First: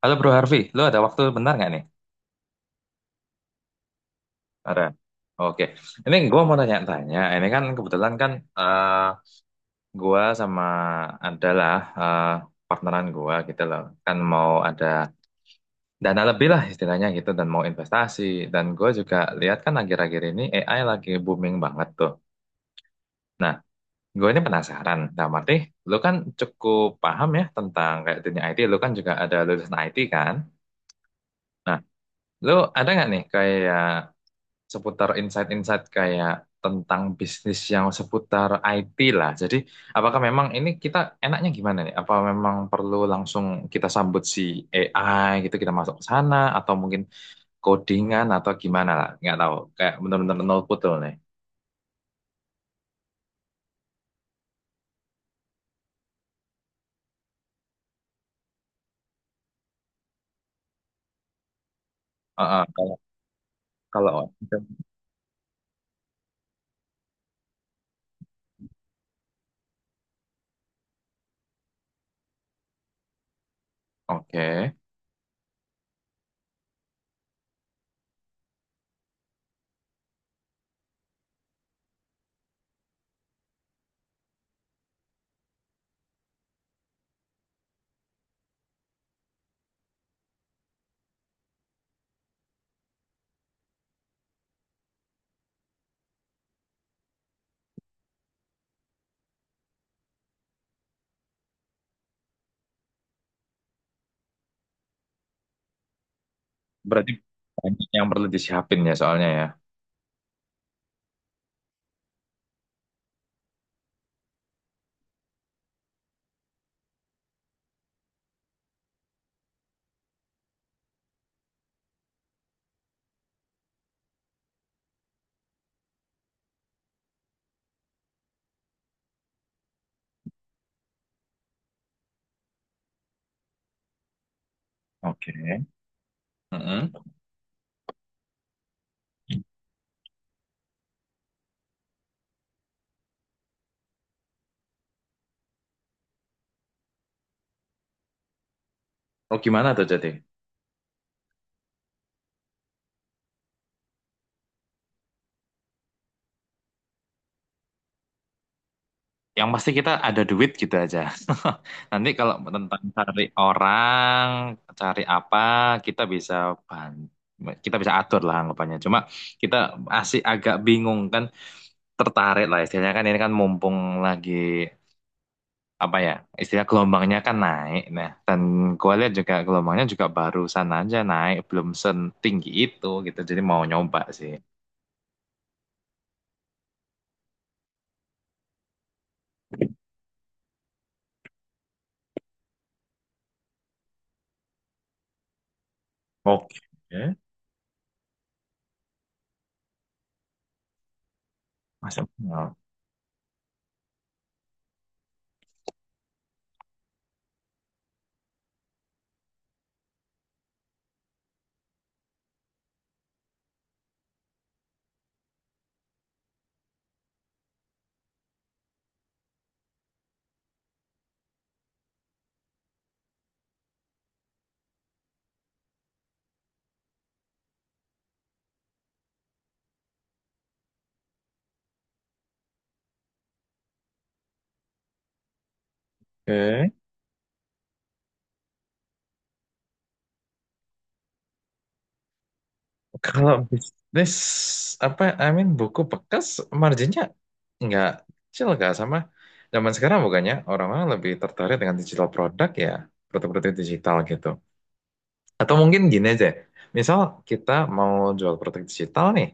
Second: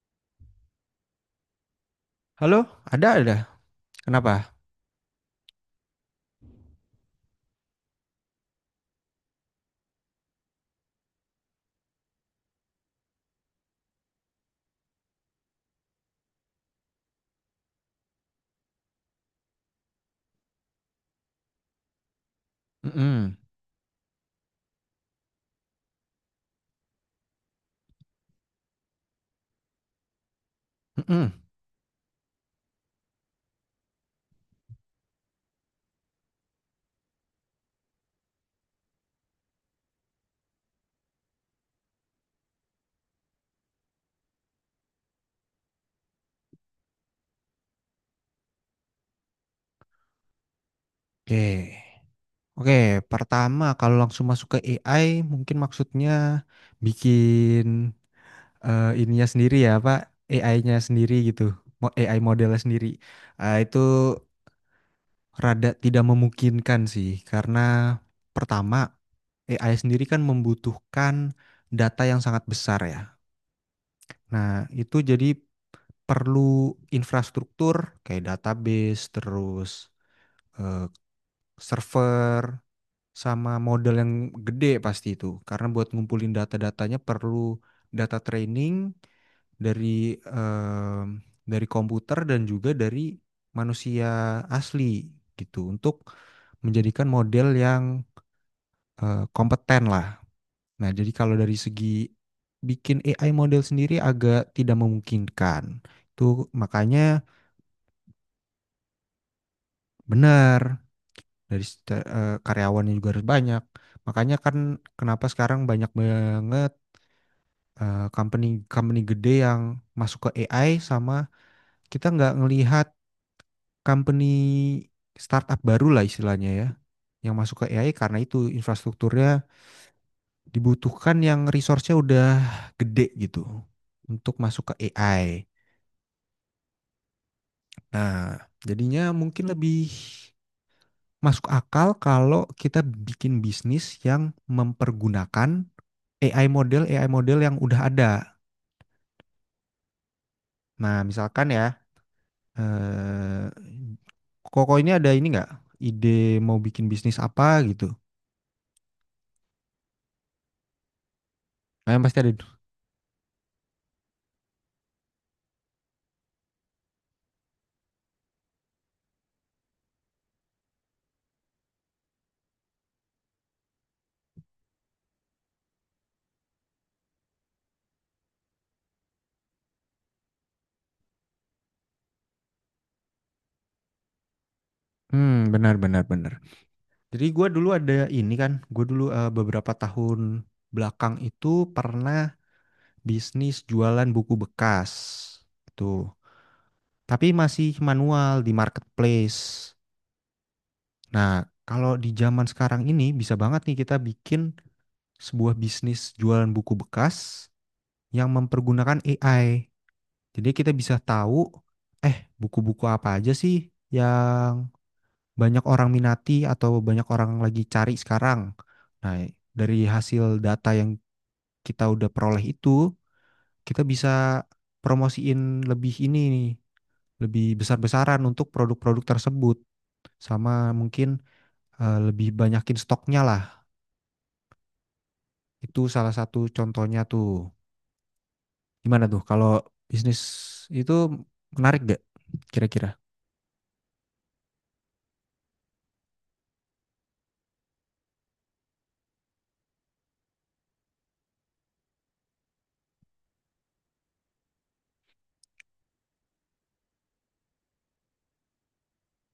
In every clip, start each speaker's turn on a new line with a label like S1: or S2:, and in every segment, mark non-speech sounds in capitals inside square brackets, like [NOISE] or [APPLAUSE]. S1: Halo Bro Harvey, lo ada waktu bentar nggak nih?
S2: Halo, ada ada. Kenapa?
S1: Ada. Oke, ini gue mau tanya-tanya. Ini kan kebetulan kan eh gue sama adalah eh partneran gue gitu loh. Kan mau ada dana lebih lah istilahnya gitu dan mau investasi. Dan gue juga lihat kan akhir-akhir ini AI lagi booming banget tuh.
S2: Mm-mm,
S1: Nah, gue ini penasaran. Dalam arti, lo kan cukup paham ya tentang kayak dunia IT. Lo kan juga ada lulusan IT kan?
S2: mm-mm.
S1: Nah, Lo ada nggak nih kayak seputar insight-insight kayak tentang bisnis yang seputar IT lah. Jadi, apakah memang ini kita enaknya gimana nih? Apa memang perlu langsung kita sambut si AI gitu, kita masuk ke sana, atau mungkin codingan atau gimana lah? Nggak tahu. Kayak benar-benar nol putul nih.
S2: Oke. Oke, pertama kalau langsung masuk ke AI mungkin maksudnya bikin ininya sendiri ya, Pak. AI-nya sendiri gitu. AI modelnya
S1: Heeh, kalau
S2: sendiri. Ah, itu
S1: kalau
S2: rada tidak memungkinkan sih karena pertama AI sendiri kan membutuhkan data yang sangat besar ya. Nah,
S1: oke.
S2: itu jadi perlu infrastruktur kayak database terus eh, server sama model yang gede pasti itu karena buat ngumpulin data-datanya perlu data training dari dari komputer dan juga dari manusia asli gitu untuk menjadikan model yang kompeten lah. Nah, jadi kalau dari segi bikin AI model sendiri agak tidak memungkinkan. Itu
S1: Berarti
S2: makanya
S1: banyak yang perlu disiapin ya soalnya ya.
S2: benar dari karyawannya juga harus banyak. Makanya kan kenapa sekarang banyak banget company company gede yang masuk ke AI sama kita nggak ngelihat company startup baru lah istilahnya ya yang masuk ke AI karena itu infrastrukturnya dibutuhkan yang resource-nya udah gede gitu untuk masuk ke
S1: Oke.
S2: AI.
S1: Heeh.
S2: Nah, jadinya mungkin lebih masuk akal kalau kita bikin bisnis yang mempergunakan AI model AI model yang udah ada.
S1: Oh, gimana tuh jadi?
S2: Nah, misalkan ya, eh, Koko ini ada ini nggak ide mau bikin bisnis apa gitu?
S1: Yang pasti kita ada duit gitu aja. [LAUGHS]
S2: Nah, yang
S1: Nanti
S2: pasti ada.
S1: kalau tentang cari orang, cari apa, kita bisa bahan, kita bisa atur lah anggapannya. Cuma kita masih agak bingung kan, tertarik lah istilahnya kan ini kan mumpung lagi apa ya, istilah gelombangnya kan naik. Nah, dan gue lihat juga gelombangnya juga barusan aja naik, belum setinggi itu gitu. Jadi mau nyoba sih.
S2: Hmm, benar benar benar. Jadi gue dulu ada ini kan, gue dulu beberapa tahun belakang itu pernah bisnis jualan buku bekas itu,
S1: Oke,
S2: tapi masih manual di marketplace. Nah, kalau di
S1: Masuk.
S2: zaman sekarang ini bisa banget nih kita bikin sebuah bisnis jualan buku bekas yang mempergunakan AI. Jadi kita bisa tahu, buku-buku apa aja sih yang banyak orang minati atau banyak orang lagi cari sekarang. Nah, dari hasil data yang kita udah peroleh itu, kita bisa promosiin lebih ini nih, lebih besar-besaran untuk produk-produk tersebut. Sama mungkin lebih banyakin stoknya lah. Itu salah satu
S1: Oke.
S2: contohnya tuh. Gimana tuh kalau bisnis itu menarik gak kira-kira?
S1: Kalau bisnis apa I mean buku bekas marginnya nggak kecil nggak sama zaman sekarang bukannya orang-orang lebih tertarik dengan digital produk ya produk-produk digital gitu atau mungkin gini aja misal kita mau jual produk digital nih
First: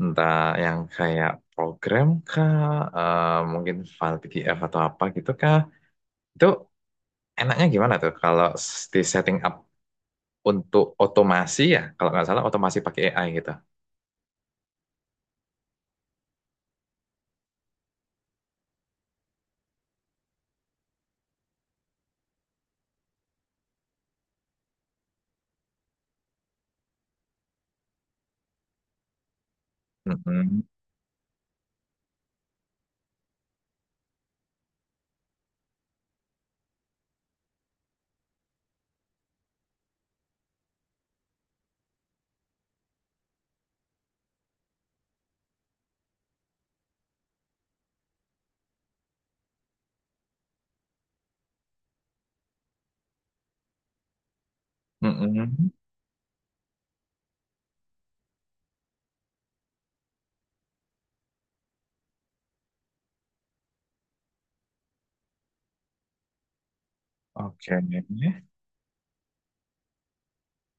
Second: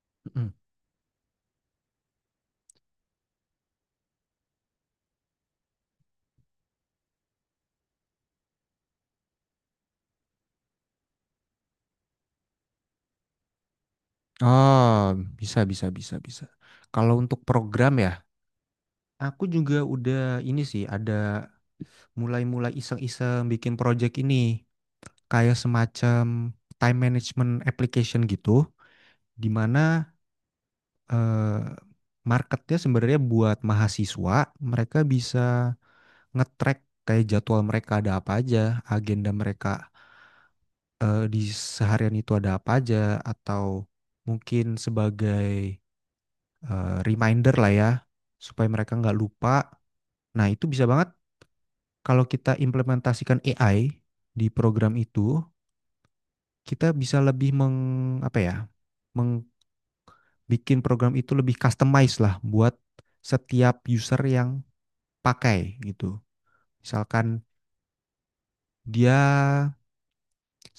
S1: entah
S2: Mm.
S1: yang kayak program kah, mungkin file PDF atau apa gitu kah, itu enaknya gimana tuh kalau di setting up untuk otomasi ya kalau nggak salah otomasi pakai AI gitu.
S2: Oh, bisa, bisa, bisa, bisa. Kalau untuk program ya, aku juga udah ini sih, ada mulai-mulai iseng-iseng bikin project ini. Kayak semacam time management application gitu, di mana
S1: Mm-mm.
S2: eh, marketnya sebenarnya buat mahasiswa, mereka bisa nge-track kayak jadwal mereka ada apa aja, agenda mereka di seharian itu ada apa aja, atau mungkin sebagai reminder lah ya, supaya mereka nggak lupa. Nah, itu bisa banget kalau kita implementasikan AI di program itu,
S1: Mm-mm.
S2: kita bisa lebih apa ya, membikin program itu lebih customized lah buat setiap user yang pakai gitu. Misalkan
S1: Oke.
S2: dia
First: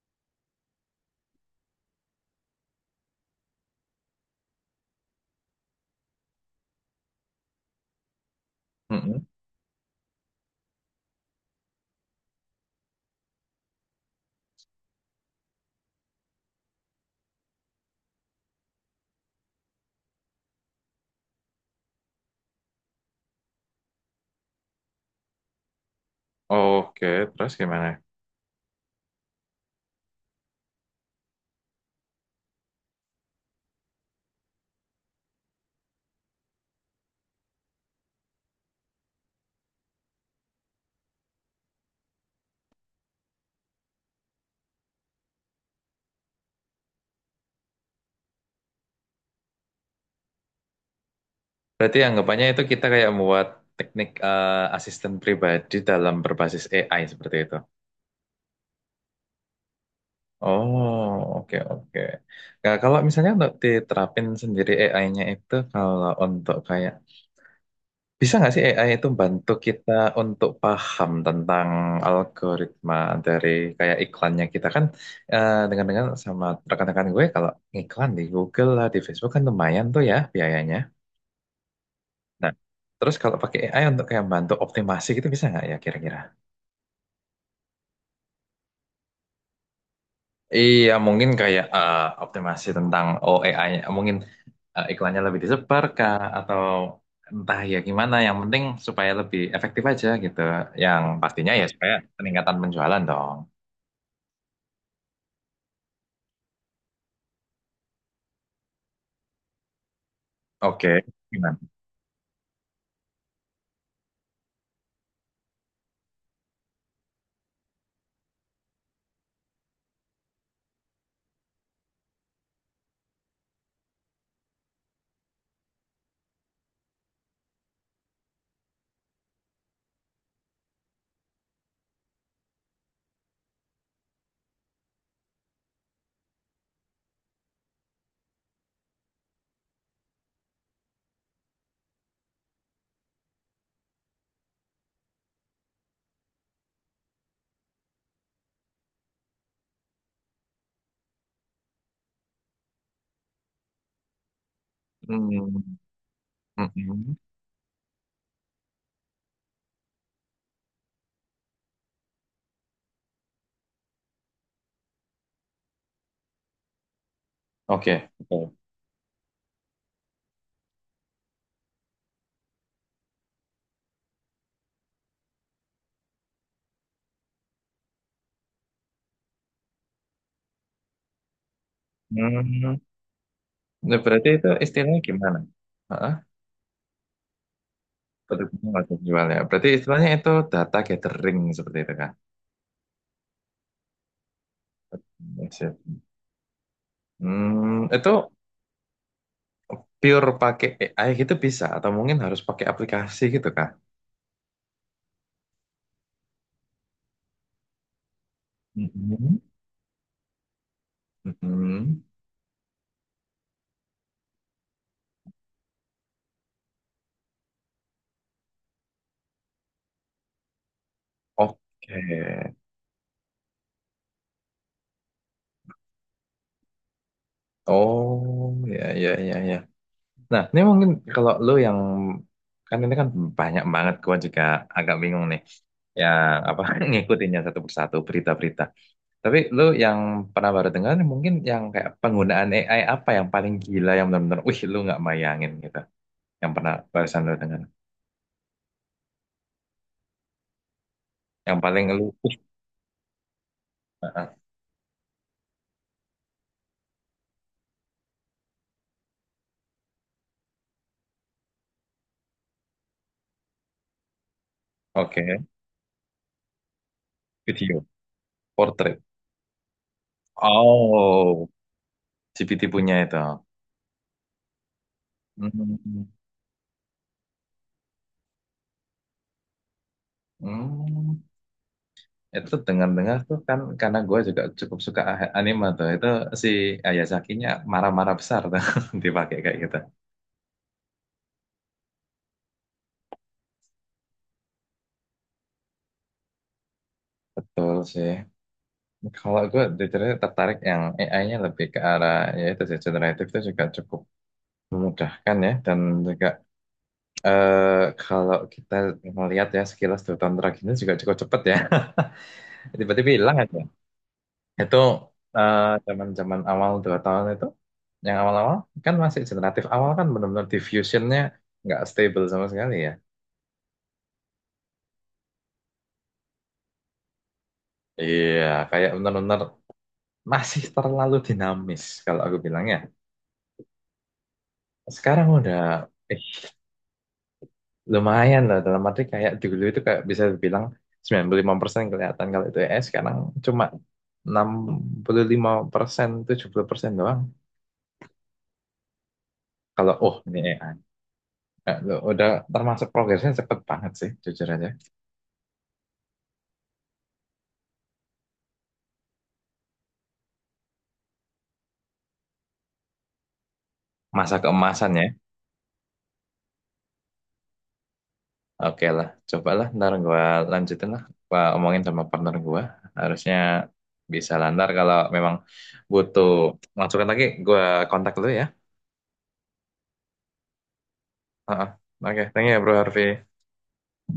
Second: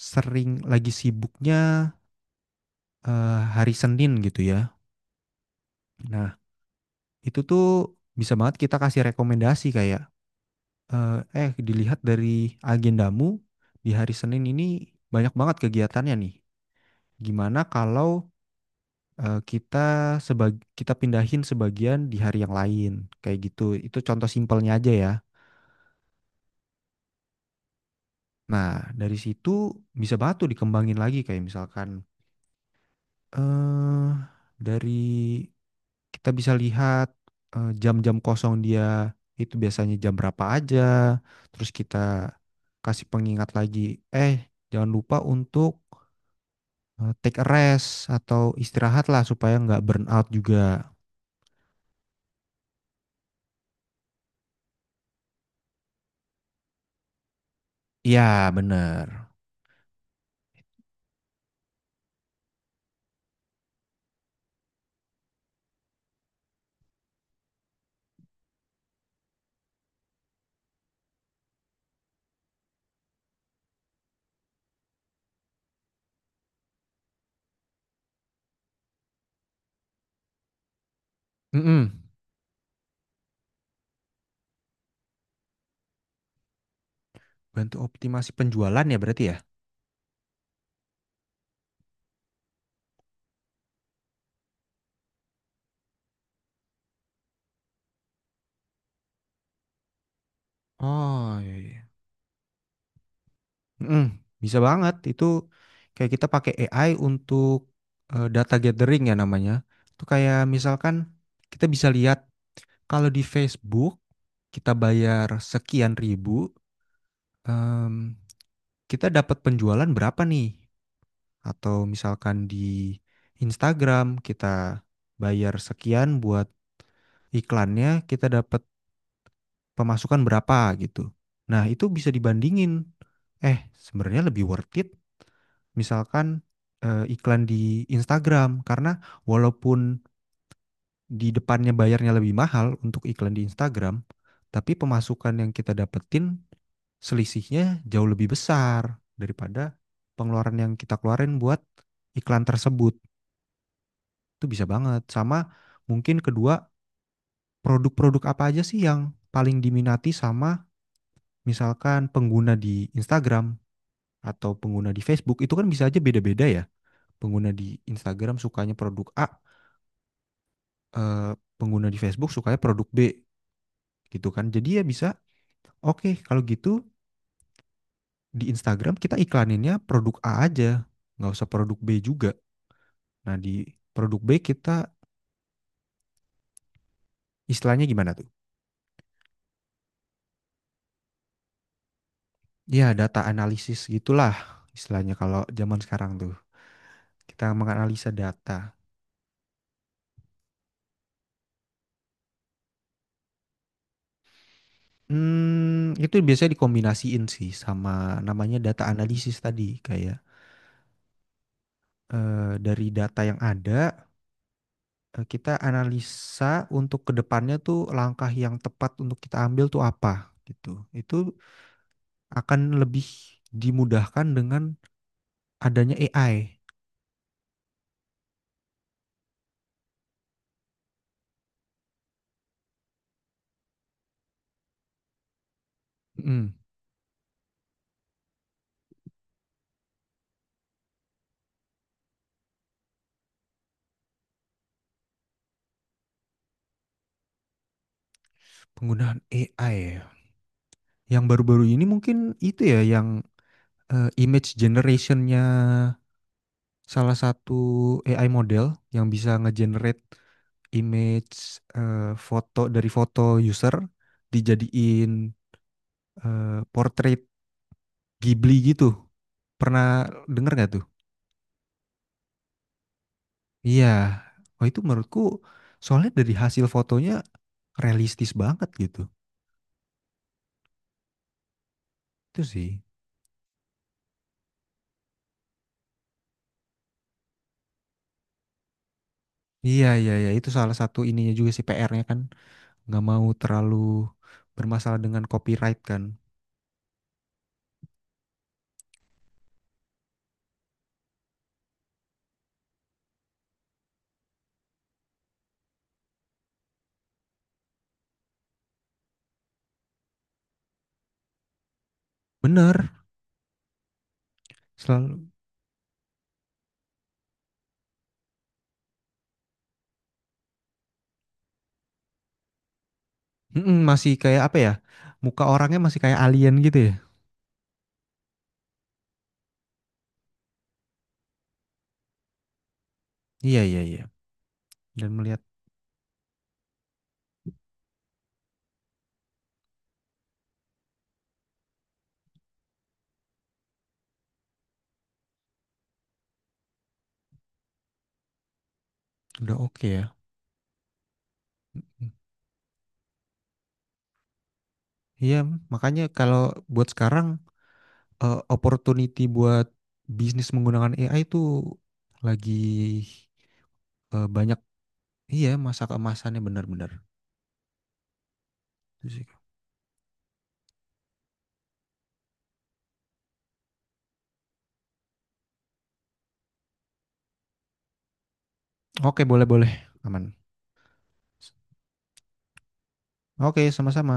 S2: sering lagi sibuknya hari Senin gitu ya. Nah, itu tuh bisa banget kita kasih
S1: Mm-mm.
S2: rekomendasi kayak dilihat dari agendamu di hari Senin ini banyak banget kegiatannya nih. Gimana kalau kita sebag kita pindahin sebagian di hari yang lain kayak gitu. Itu contoh simpelnya aja ya.
S1: Oke, terus gimana?
S2: Nah, dari situ bisa banget tuh dikembangin lagi kayak misalkan eh dari kita bisa lihat jam-jam kosong dia itu biasanya jam berapa aja. Terus kita kasih pengingat lagi, eh jangan lupa untuk take a rest atau istirahat lah supaya nggak burn out juga.
S1: Berarti anggapannya itu kita kayak membuat teknik asisten pribadi dalam berbasis AI seperti itu.
S2: Ya, bener.
S1: Oh, oke oke. Nah, kalau misalnya untuk diterapin sendiri AI-nya itu kalau untuk kayak bisa nggak sih AI itu bantu kita untuk paham tentang algoritma dari kayak iklannya kita kan eh, dengan-dengan sama rekan-rekan gue kalau iklan di Google lah di Facebook kan lumayan tuh ya biayanya.
S2: Mm-mm.
S1: Nah, terus kalau pakai AI untuk kayak bantu optimasi gitu bisa nggak ya kira-kira?
S2: Bantu optimasi penjualan ya berarti ya?
S1: Iya, mungkin kayak optimasi tentang oh AI, mungkin iklannya lebih disebar kah atau entah ya gimana. Yang penting supaya lebih efektif aja gitu. Yang
S2: Oh,
S1: pastinya
S2: iya,
S1: ya
S2: iya.
S1: supaya peningkatan penjualan dong.
S2: Mm-mm. Bisa banget. Itu kayak kita pakai AI untuk data gathering ya namanya. Itu kayak misalkan
S1: Oke, gimana?
S2: kita bisa lihat kalau di Facebook kita bayar sekian ribu, em, kita dapat penjualan berapa nih? Atau misalkan di Instagram kita bayar sekian buat iklannya, kita dapat pemasukan berapa gitu. Nah, itu bisa dibandingin. Sebenarnya lebih worth it misalkan iklan di Instagram karena walaupun di depannya bayarnya lebih mahal untuk iklan di Instagram, tapi pemasukan yang kita dapetin selisihnya jauh lebih besar daripada pengeluaran yang kita keluarin buat iklan tersebut. Itu bisa banget. Sama
S1: Hmm,
S2: mungkin kedua,
S1: mm-mm.
S2: produk-produk apa aja sih yang paling diminati sama misalkan pengguna di Instagram atau pengguna di Facebook. Itu kan bisa aja beda-beda ya. Pengguna di
S1: Oke,
S2: Instagram
S1: betul.
S2: sukanya produk A, eh, pengguna di Facebook sukanya produk B gitu kan. Jadi ya bisa, oke kalau gitu di Instagram kita iklaninnya produk A aja, nggak usah produk B juga.
S1: Hmm,
S2: Nah di
S1: nah,
S2: produk
S1: berarti
S2: B
S1: itu
S2: kita
S1: istilahnya gimana? Heeh,
S2: istilahnya gimana tuh?
S1: betul nggak jual ya. Berarti istilahnya itu data gathering seperti itu
S2: Ya data analisis gitulah istilahnya kalau zaman
S1: kan?
S2: sekarang tuh. Kita
S1: Hmm, itu
S2: menganalisa data.
S1: pure pakai AI gitu bisa atau mungkin harus pakai aplikasi gitu kah?
S2: Itu biasanya dikombinasiin sih sama namanya data analisis
S1: Mhm.
S2: tadi, kayak
S1: Mhm.
S2: dari data yang ada kita analisa untuk ke depannya tuh langkah yang tepat untuk kita ambil tuh apa gitu. Itu
S1: Oke.
S2: akan lebih dimudahkan dengan adanya AI.
S1: Oh, ya ya ya ya. Nah, ini mungkin kalau lu yang kan ini kan banyak banget gua juga agak bingung nih. Ya
S2: Mm,
S1: apa [LAUGHS] ngikutinnya satu persatu berita-berita. Tapi lu yang pernah baru dengar mungkin yang kayak penggunaan AI apa yang paling gila yang benar-benar wih lu nggak bayangin gitu. Yang pernah barusan lu dengar.
S2: penggunaan AI ya. Yang
S1: Yang
S2: baru-baru ini
S1: paling lu
S2: mungkin itu
S1: [LAUGHS]
S2: ya yang
S1: uh,
S2: image generationnya salah satu AI model yang bisa ngegenerate image foto dari foto user dijadiin
S1: Oke,
S2: portrait
S1: video
S2: Ghibli gitu.
S1: portrait.
S2: Pernah denger nggak tuh?
S1: Oh, GPT punya itu.
S2: Iya, oh itu menurutku
S1: Hmm,
S2: soalnya dari hasil fotonya realistis banget gitu.
S1: hmm.
S2: Itu
S1: Itu
S2: sih.
S1: dengar-dengar tuh kan karena gue juga cukup suka anime tuh. Itu si Ayazakinya marah-marah besar tuh [LAUGHS] dipakai kayak gitu.
S2: Iya, iya, iya, itu salah satu ininya juga sih PR-nya kan nggak mau terlalu bermasalah dengan copyright kan.
S1: Betul sih. Kalau gue jujurnya tertarik yang AI-nya lebih ke arah ya itu sih generatif itu juga cukup memudahkan ya dan juga, eh, kalau kita melihat ya sekilas 2 tahun terakhir ini juga cukup cepet ya. [LAUGHS]
S2: Bener,
S1: Tiba-tiba hilang aja. Itu
S2: selalu.
S1: eh, zaman-zaman awal 2 tahun itu, yang awal-awal kan masih generatif awal kan benar-benar diffusionnya nggak stable sama sekali ya.
S2: Mm-mm, masih kayak apa ya? Muka orangnya masih kayak alien gitu ya.
S1: Iya, kayak benar-benar masih terlalu dinamis kalau aku bilangnya.
S2: Iya, iya, iya. Dan
S1: Sekarang
S2: melihat
S1: udah eh, lumayan lah dalam arti kayak dulu itu kayak bisa dibilang 95% kelihatan kalau itu ES, sekarang cuma 65% 70% doang.
S2: udah oke
S1: Kalau
S2: ya.
S1: oh ini AI. Udah termasuk progresnya cepet banget sih jujur aja.
S2: Iya, makanya kalau buat sekarang opportunity buat bisnis menggunakan AI itu lagi
S1: Masa
S2: banyak.
S1: keemasan ya.
S2: Iya, masa keemasannya benar-benar.
S1: Oke lah, cobalah ntar gue lanjutin lah. Gua omongin sama partner gue. Harusnya bisa lah ntar kalau memang butuh masukan lagi, gue kontak dulu ya.
S2: Oke, boleh-boleh. Aman.
S1: Heeh. Oke, thank you ya bro Harvey.
S2: Oke, sama-sama.